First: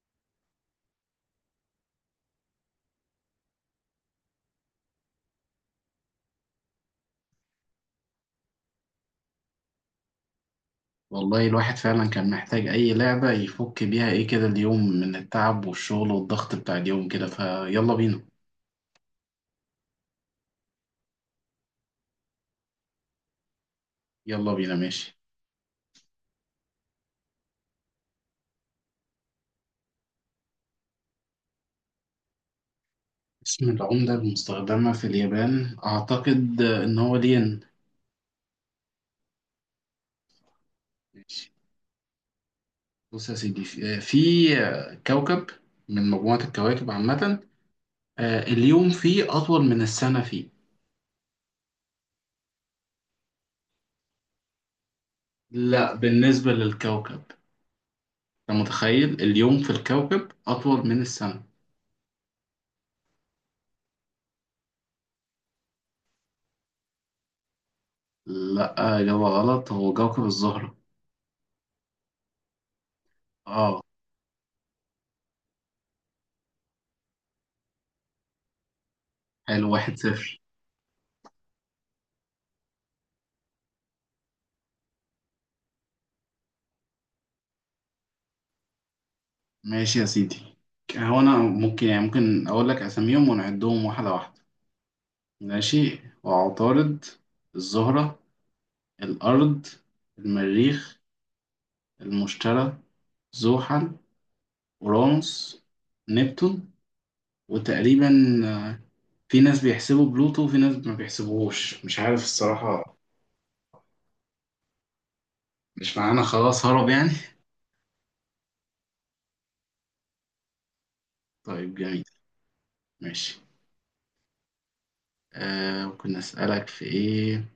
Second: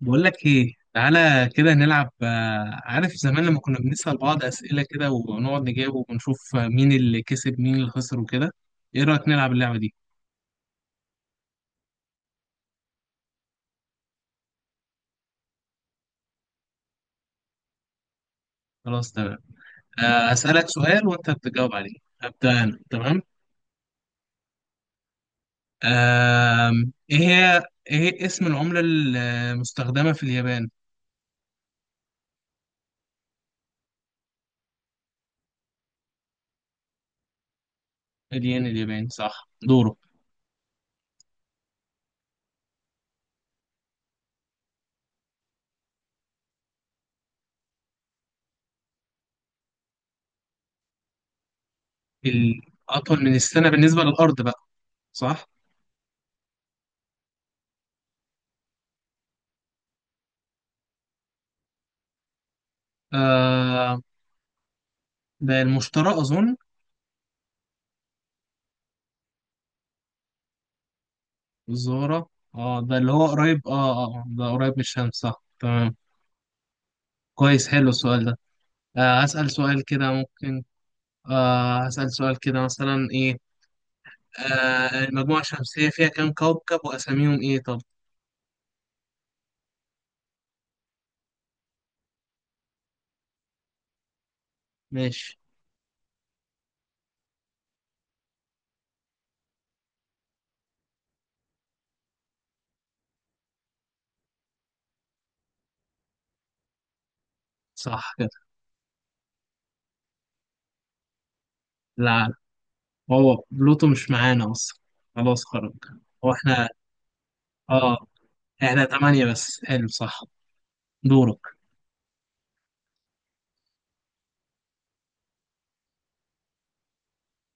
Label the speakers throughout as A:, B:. A: بقول لك ايه، تعالى كده نلعب. عارف زمان لما كنا بنسأل بعض أسئلة كده ونقعد نجاوب ونشوف مين اللي كسب مين اللي خسر وكده. ايه رأيك نلعب اللعبة دي؟
B: والله الواحد فعلا كان محتاج أي لعبة يفك بيها إيه كده اليوم من التعب والشغل والضغط بتاع اليوم كده، فيلا بينا.
A: خلاص تمام. أسألك سؤال وانت بتجاوب عليه. هبدأ انا تمام.
B: يلا بينا، ماشي.
A: ايه هي، ايه هي اسم العملة المستخدمة في اليابان؟
B: اسم العملة المستخدمة في اليابان، أعتقد إن هو الين.
A: الين الياباني، صح. دوره.
B: ماشي. بص يا سيدي، في كوكب من مجموعة الكواكب عامة. اليوم فيه أطول من السنة فيه.
A: الأطول من السنة بالنسبة للأرض بقى؟ صح.
B: لا، بالنسبة للكوكب. أنت متخيل اليوم في الكوكب أطول من السنة؟
A: آه، ده المشترى أظن.
B: لا، إجابة غلط، هو كوكب الزهرة.
A: الزهرة؟ اه ده اللي هو قريب، اه.
B: اه،
A: اه، ده قريب من الشمس، صح تمام. كويس، حلو السؤال ده. آه هسأل
B: حلو،
A: سؤال
B: واحد
A: كده
B: صفر.
A: ممكن. آه هسأل سؤال كده، مثلا ايه. آه المجموعة الشمسية فيها كام كوكب وأساميهم ايه؟ طب
B: ماشي يا سيدي. هو أنا ممكن، يعني ممكن أقول لك أساميهم ونعدهم واحدة واحدة.
A: ماشي.
B: ماشي، وعطارد، الزهرة، الأرض، المريخ، المشتري، زحل، أورانوس، نبتون، وتقريبا
A: صح كده.
B: في ناس بيحسبوا بلوتو وفي ناس ما بيحسبوهوش، مش عارف
A: لا،
B: الصراحة.
A: هو بلوتو مش معانا أصلا، خلاص خرج.
B: مش معانا
A: هو
B: خلاص،
A: احنا
B: هرب يعني.
A: اه احنا تمانية بس، حلو صح. دورك.
B: طيب جميل. ماشي. ممكن أسألك في إيه.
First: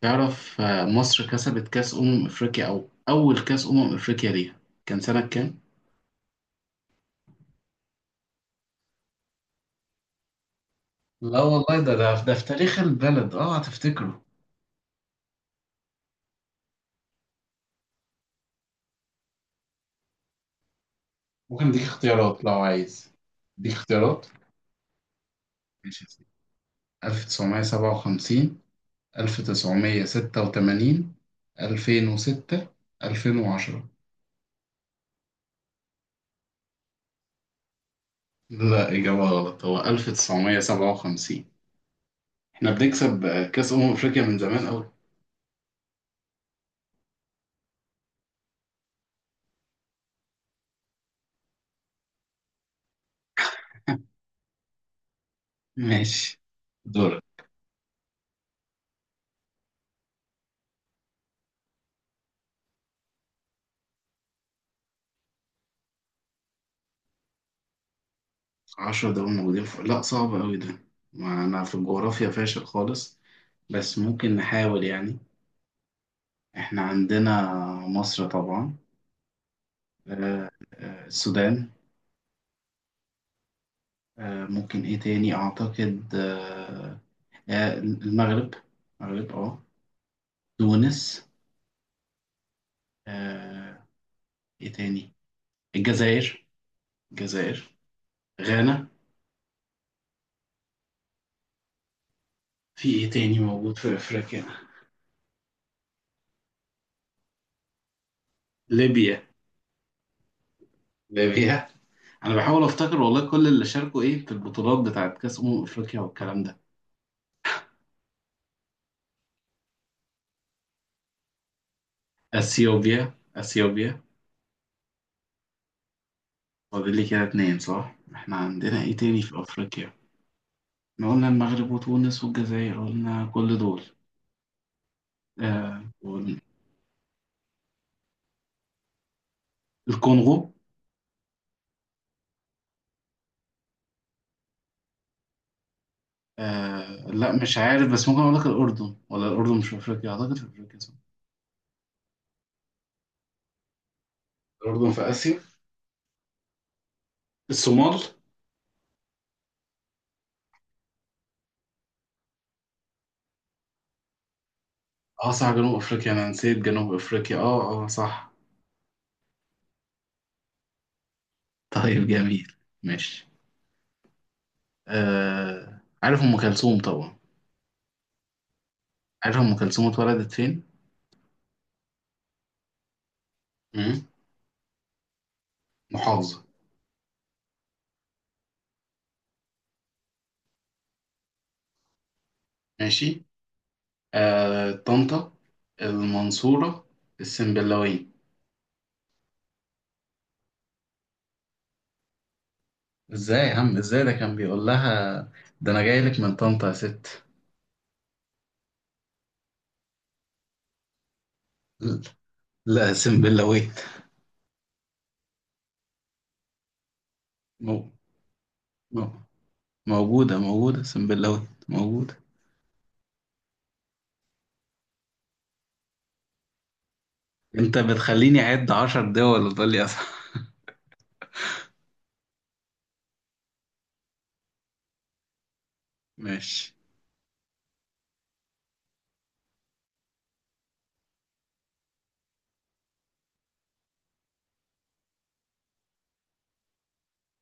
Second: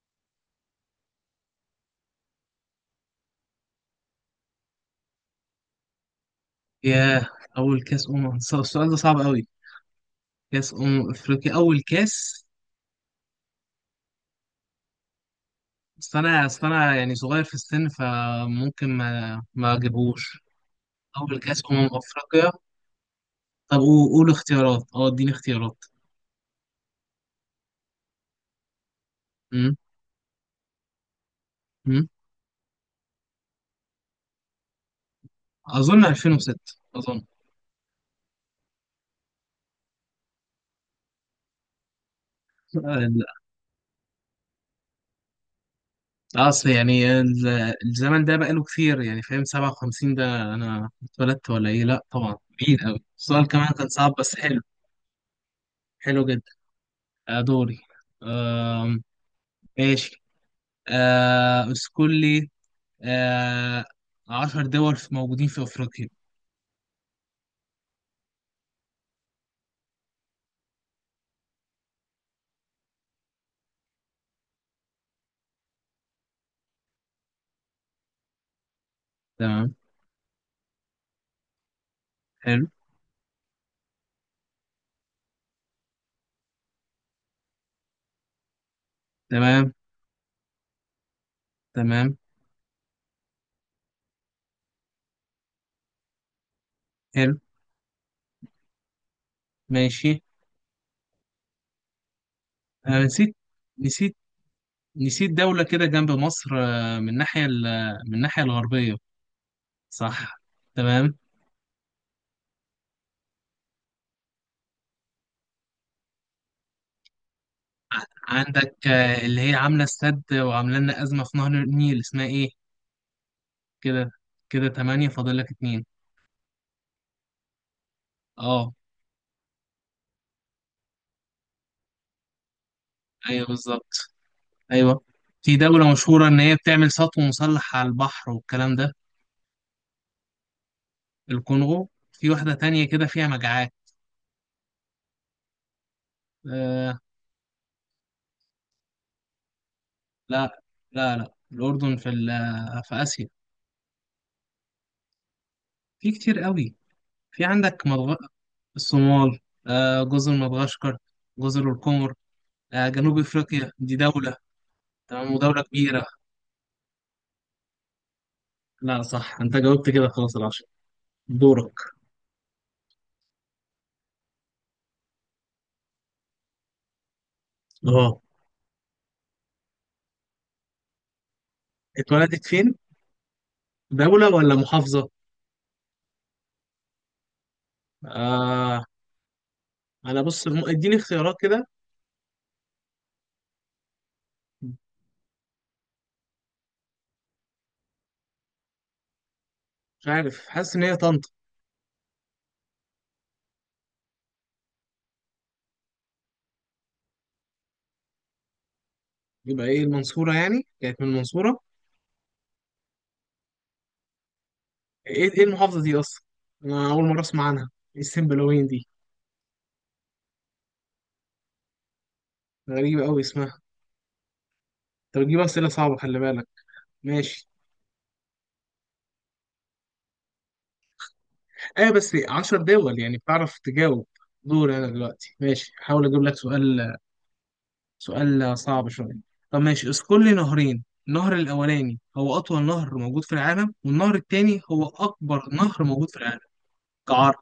B: تعرف، مصر كسبت كأس أمم أفريقيا، أو أول كأس أمم أفريقيا ليها كان سنة كام؟
A: ياه، أول كأس أمم، السؤال ده صعب أوي. كأس أمم
B: لا
A: أفريقيا أول
B: والله، ده
A: كأس.
B: في تاريخ البلد، اه هتفتكره.
A: بس انا اصل انا يعني صغير في السن فممكن ما اجيبهوش. اول كاس
B: ممكن اديك اختيارات
A: افريقيا.
B: لو عايز؟ اديك
A: طب
B: اختيارات.
A: قول اختيارات، اه اديني اختيارات.
B: ماشي يا سيدي. 1957،
A: امم.
B: 1986،
A: امم.
B: 2006، 2010.
A: اظن 2006. اظن.
B: لا، إجابة غلط، هو 1957. إحنا
A: ال-
B: بنكسب كأس أمم أفريقيا من زمان أوي.
A: اصل يعني الزمن ده بقاله كتير يعني، فاهم؟ 57 ده انا اتولدت ولا ايه؟ لا طبعا. بعيد قوي السؤال، كمان كان صعب بس حلو. حلو
B: ماشي،
A: جدا.
B: دورك.
A: دوري. آم، ماشي. اذكر لي، آه، 10 دول موجودين في افريقيا.
B: عشرة دول موجودين في... لا، صعب أوي ده. ما أنا في الجغرافيا فاشل خالص. بس ممكن نحاول يعني. إحنا عندنا مصر طبعا.
A: تمام.
B: السودان.
A: حلو.
B: ممكن إيه تاني؟ أعتقد المغرب. المغرب، أه.
A: تمام.
B: تونس.
A: تمام.
B: آه، إيه تاني؟ الجزائر،
A: حلو.
B: الجزائر. غانا.
A: ماشي.
B: في
A: أنا
B: إيه
A: نسيت،
B: تاني موجود في
A: نسيت،
B: أفريقيا؟
A: نسيت دولة كده جنب مصر من الناحية من الناحية الغربية.
B: ليبيا،
A: صح. تمام.
B: ليبيا. أنا بحاول أفتكر والله كل اللي شاركوا إيه في البطولات بتاعت كأس أمم أفريقيا والكلام ده.
A: عندك اللي هي عاملة السد وعاملة لنا أزمة في نهر النيل، اسمها إيه؟
B: اثيوبيا، اثيوبيا.
A: كده، كده تمانية فاضل لك اتنين.
B: فاضل لي كده اتنين، صح. احنا
A: أه.
B: عندنا ايه تاني في افريقيا؟ احنا قلنا المغرب وتونس والجزائر، قلنا
A: أيوه
B: كل دول.
A: بالظبط. أيوه. في
B: آه
A: دولة مشهورة إن
B: وال-
A: هي بتعمل سطو مسلح على البحر والكلام ده.
B: الكونغو.
A: الكونغو. في واحدة تانية كده فيها مجاعات. آه
B: لا، مش عارف، بس ممكن اقول لك الاردن، ولا الاردن مش في افريقيا؟ اعتقد في
A: لا.
B: افريقيا، صح.
A: لا لا، الأردن في في آسيا.
B: الاردن في اسيا.
A: في كتير قوي. في عندك
B: الصومال.
A: مدغ... الصومال. آه جزر مدغشقر، جزر القمر. آه جنوب افريقيا دي دولة
B: اه
A: تمام،
B: صح،
A: ودولة
B: جنوب
A: كبيرة.
B: افريقيا، انا نسيت جنوب افريقيا، اه اه صح.
A: لا صح، انت جاوبت كده خلاص العشرة. دورك.
B: طيب جميل، ماشي. عارف ام كلثوم طبعا.
A: اه،
B: عارف ام كلثوم اتولدت فين؟
A: اتولدت فين؟
B: مم.
A: دولة ولا محافظة؟
B: محافظة.
A: آه انا بص، اديني اختيارات كده.
B: ماشي. طنطا، المنصورة، السنبلاوية.
A: مش عارف، حاسس ان هي طنطا.
B: ازاي يا عم، ازاي؟ ده كان بيقول لها: ده انا جاي لك من طنطا يا ست.
A: يبقى ايه، المنصورة يعني كانت من المنصورة؟
B: لا، سنبلاوية.
A: ايه ايه المحافظة دي اصلا؟ انا اول مرة اسمع عنها.
B: مو...
A: ايه السنبلاوين دي؟
B: مو... موجودة، موجودة، سنبلاوية موجودة.
A: غريبة قوي اسمها. انت بتجيب اسئلة صعبة خلي بالك. ماشي.
B: انت بتخليني اعد عشر دول وتقول لي أصح.
A: ايوه بس 10 دول يعني بتعرف تجاوب. دور انا دلوقتي. ماشي هحاول اجيب لك
B: ماشي.
A: سؤال. سؤال صعب شويه. طب ماشي، اذكر لي نهرين، النهر الاولاني هو اطول نهر موجود في العالم، والنهر التاني هو اكبر نهر موجود في العالم كعرض.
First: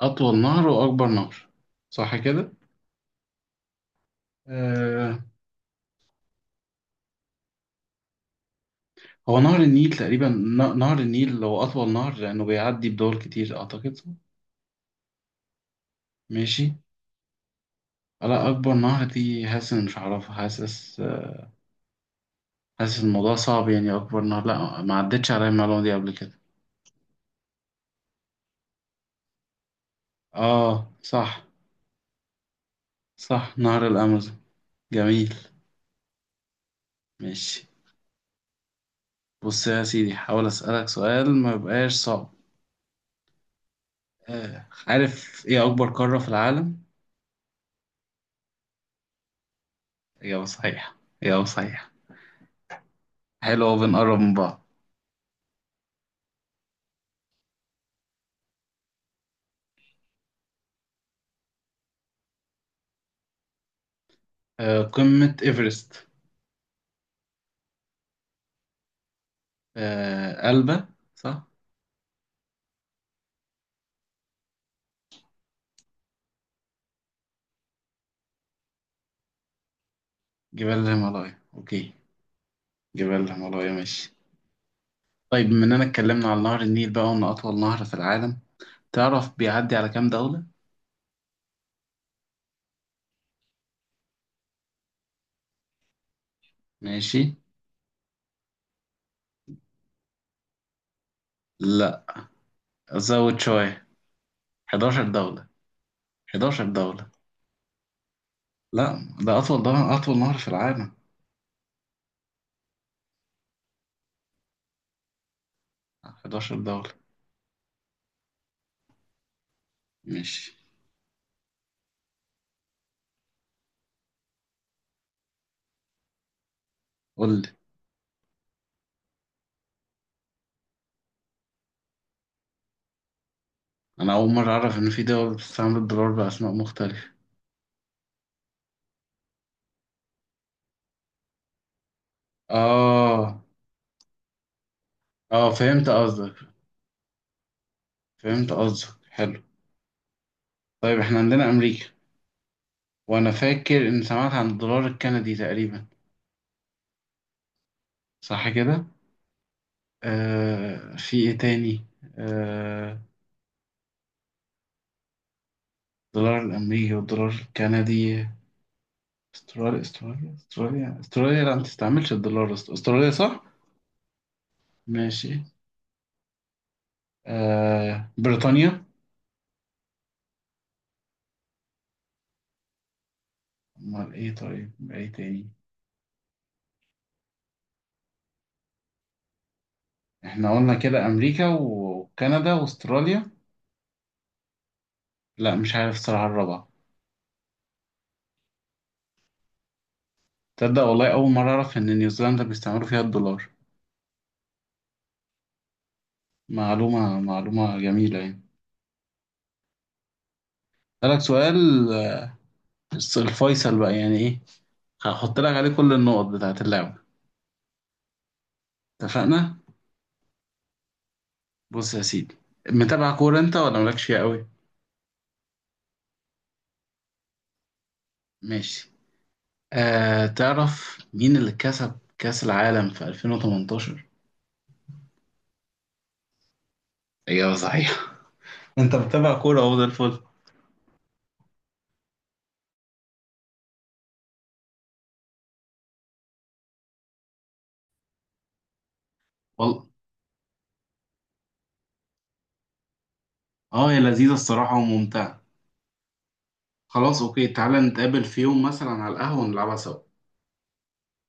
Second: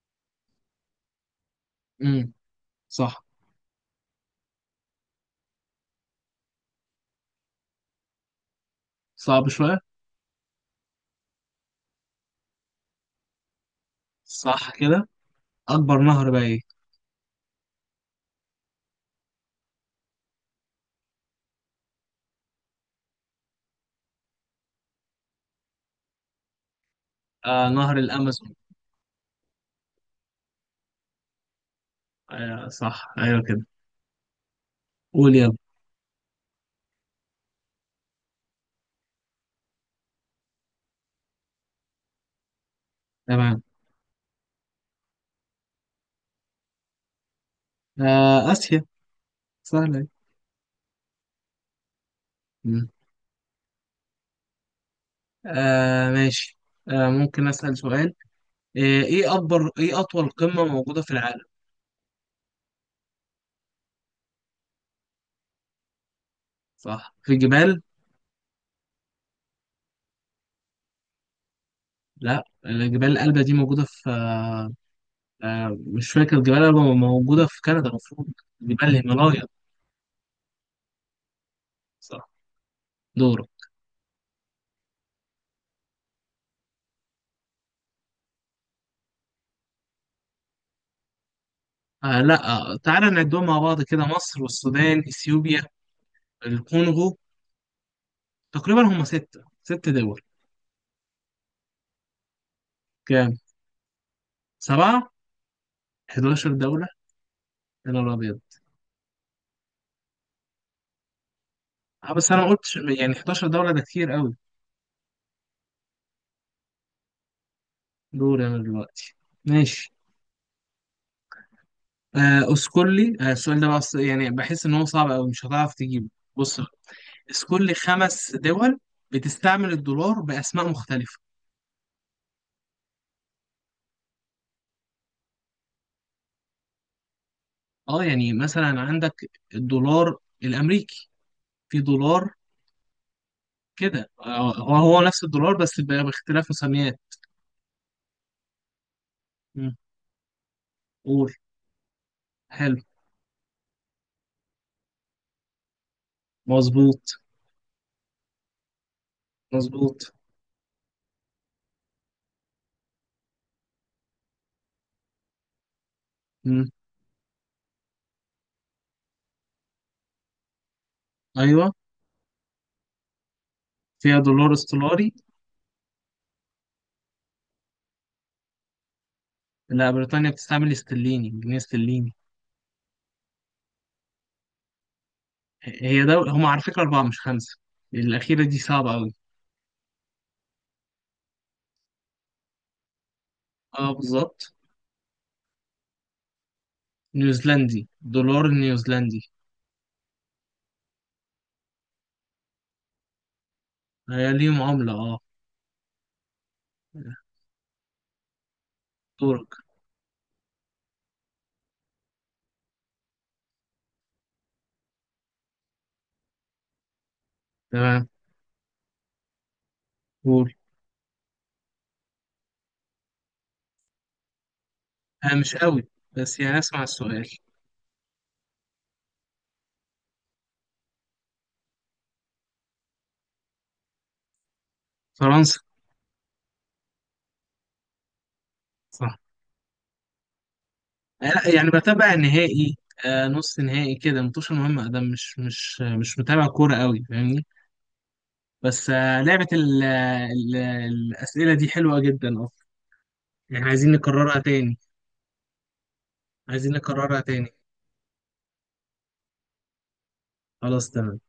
B: اطول نهر واكبر نهر، صح
A: امم.
B: كده.
A: صح.
B: آه... هو
A: صعب
B: نهر
A: شويه.
B: النيل تقريبا، نهر النيل هو اطول نهر لانه بيعدي بدول كتير اعتقد.
A: صح كده. اكبر نهر بقى ايه؟
B: ماشي. لا، اكبر نهر دي، حاسس إن مش هعرفها، حاسس. حاسس الموضوع صعب يعني، اكبر نهر، لا ما عدتش عليا المعلومه دي قبل كده.
A: آه نهر الامازون.
B: اه صح.
A: آه صح ايوه
B: صح،
A: كده.
B: نهر الامازون. جميل،
A: قول يلا.
B: ماشي. بص يا سيدي، حاول اسالك سؤال ما يبقاش صعب.
A: تمام.
B: عارف ايه اكبر قاره في العالم؟
A: آه اسيا. سهله أهي.
B: اجابه صحيحه، اجابه صحيحه.
A: مم.
B: حلو أوي، بنقرب من بعض.
A: آه ماشي. آه ممكن اسال سؤال. إيه أطول قمة موجودة في العالم؟
B: قمه ايفرست.
A: صح، في جبال؟
B: قلبه. صح.
A: لا الجبال الألبة دي موجودة في مش فاكر، جبال الألبة موجودة في كندا المفروض. جبال الهيمالايا.
B: جبال الهيمالايا، اوكي.
A: صح.
B: جبال
A: دورة.
B: الهيمالايا، ماشي. طيب بما اننا اتكلمنا عن نهر النيل بقى وانه اطول نهر في العالم، تعرف بيعدي على كام دولة؟
A: آه لا. تعالى نعدهم مع بعض كده، مصر والسودان، إثيوبيا، الكونغو.
B: ماشي،
A: تقريبا هم ستة، ست دول.
B: لا
A: كام؟
B: زود شوية. 11
A: سبعة؟
B: دولة،
A: 11
B: 11
A: دولة؟
B: دولة.
A: يا نهار أبيض.
B: لا، ده اطول، ده اطول نهر في العالم.
A: بس أنا ما قلتش يعني، 11 دولة ده كتير قوي.
B: 11 دولة.
A: دور أنا دلوقتي. ماشي.
B: ماشي،
A: اسكولي، السؤال ده بقى يعني بحس ان هو صعب قوي مش هتعرف تجيبه. بص.
B: قول لي.
A: اذكر لي خمس دول بتستعمل الدولار باسماء مختلفه.
B: انا اول مرة اعرف ان في دول بتستعمل الدولار باسماء مختلفة.
A: اه يعني مثلا عندك الدولار الامريكي، في دولار
B: اه
A: كده هو نفس
B: اه،
A: الدولار بس
B: فهمت قصدك،
A: باختلاف مسميات.
B: فهمت قصدك، حلو.
A: مم.
B: طيب احنا
A: قول.
B: عندنا امريكا.
A: حلو.
B: وانا فاكر ان سمعت عن الدولار الكندي تقريبا،
A: مظبوط.
B: صح كده.
A: مظبوط.
B: في ايه تاني. آه الدولار
A: مم.
B: الامريكي والدولار الكندي. استراليا، لا ما
A: ايوه،
B: تستعملش الدولار. استراليا، صح.
A: فيها دولار استولاري.
B: ماشي. بريطانيا.
A: لا، بريطانيا بتستعمل استرليني، جنيه استرليني.
B: امال ايه، طيب ايه تاني.
A: هي دول هم على فكره اربعه مش خمسه. الاخيره دي صعبه قوي.
B: احنا قلنا كده امريكا وكندا واستراليا.
A: اه بالظبط.
B: لا مش عارف الصراحه الرابعه.
A: نيوزيلندي، دولار نيوزيلندي.
B: تصدق والله، اول مره اعرف ان نيوزيلندا بيستعملوا فيها الدولار.
A: هي ليهم عملة اه.
B: معلومه جميله يعني.
A: دورك.
B: اسالك سؤال. آه، الفيصل بقى يعني ايه. هحط لك عليه كل النقط بتاعت اللعبه.
A: تمام.
B: اتفقنا.
A: قول.
B: بص يا سيدي، متابع كورة انت ولا مالكش فيها قوي؟
A: انا مش قوي بس يعني اسمع السؤال.
B: ماشي. تعرف مين اللي كسب كأس العالم في 2018؟
A: فرنسا.
B: اجابة صحيحة. انت
A: صح.
B: متابع كورة، اهو ده الفل.
A: لا يعني بتابع النهائي نص نهائي كده، متوش مهمة ده، مش متابع كورة قوي، فاهمني؟ بس آه لعبة ال
B: والله،
A: ال الأسئلة دي حلوة جدا اصلا. يعني
B: اه
A: عايزين
B: هي لذيذة
A: نكررها
B: الصراحة
A: تاني.
B: وممتعة.
A: عايزين نكررها
B: خلاص اوكي،
A: تاني.
B: تعالى نتقابل في يوم مثلا على القهوة ونلعبها سوا.
A: خلاص تمام.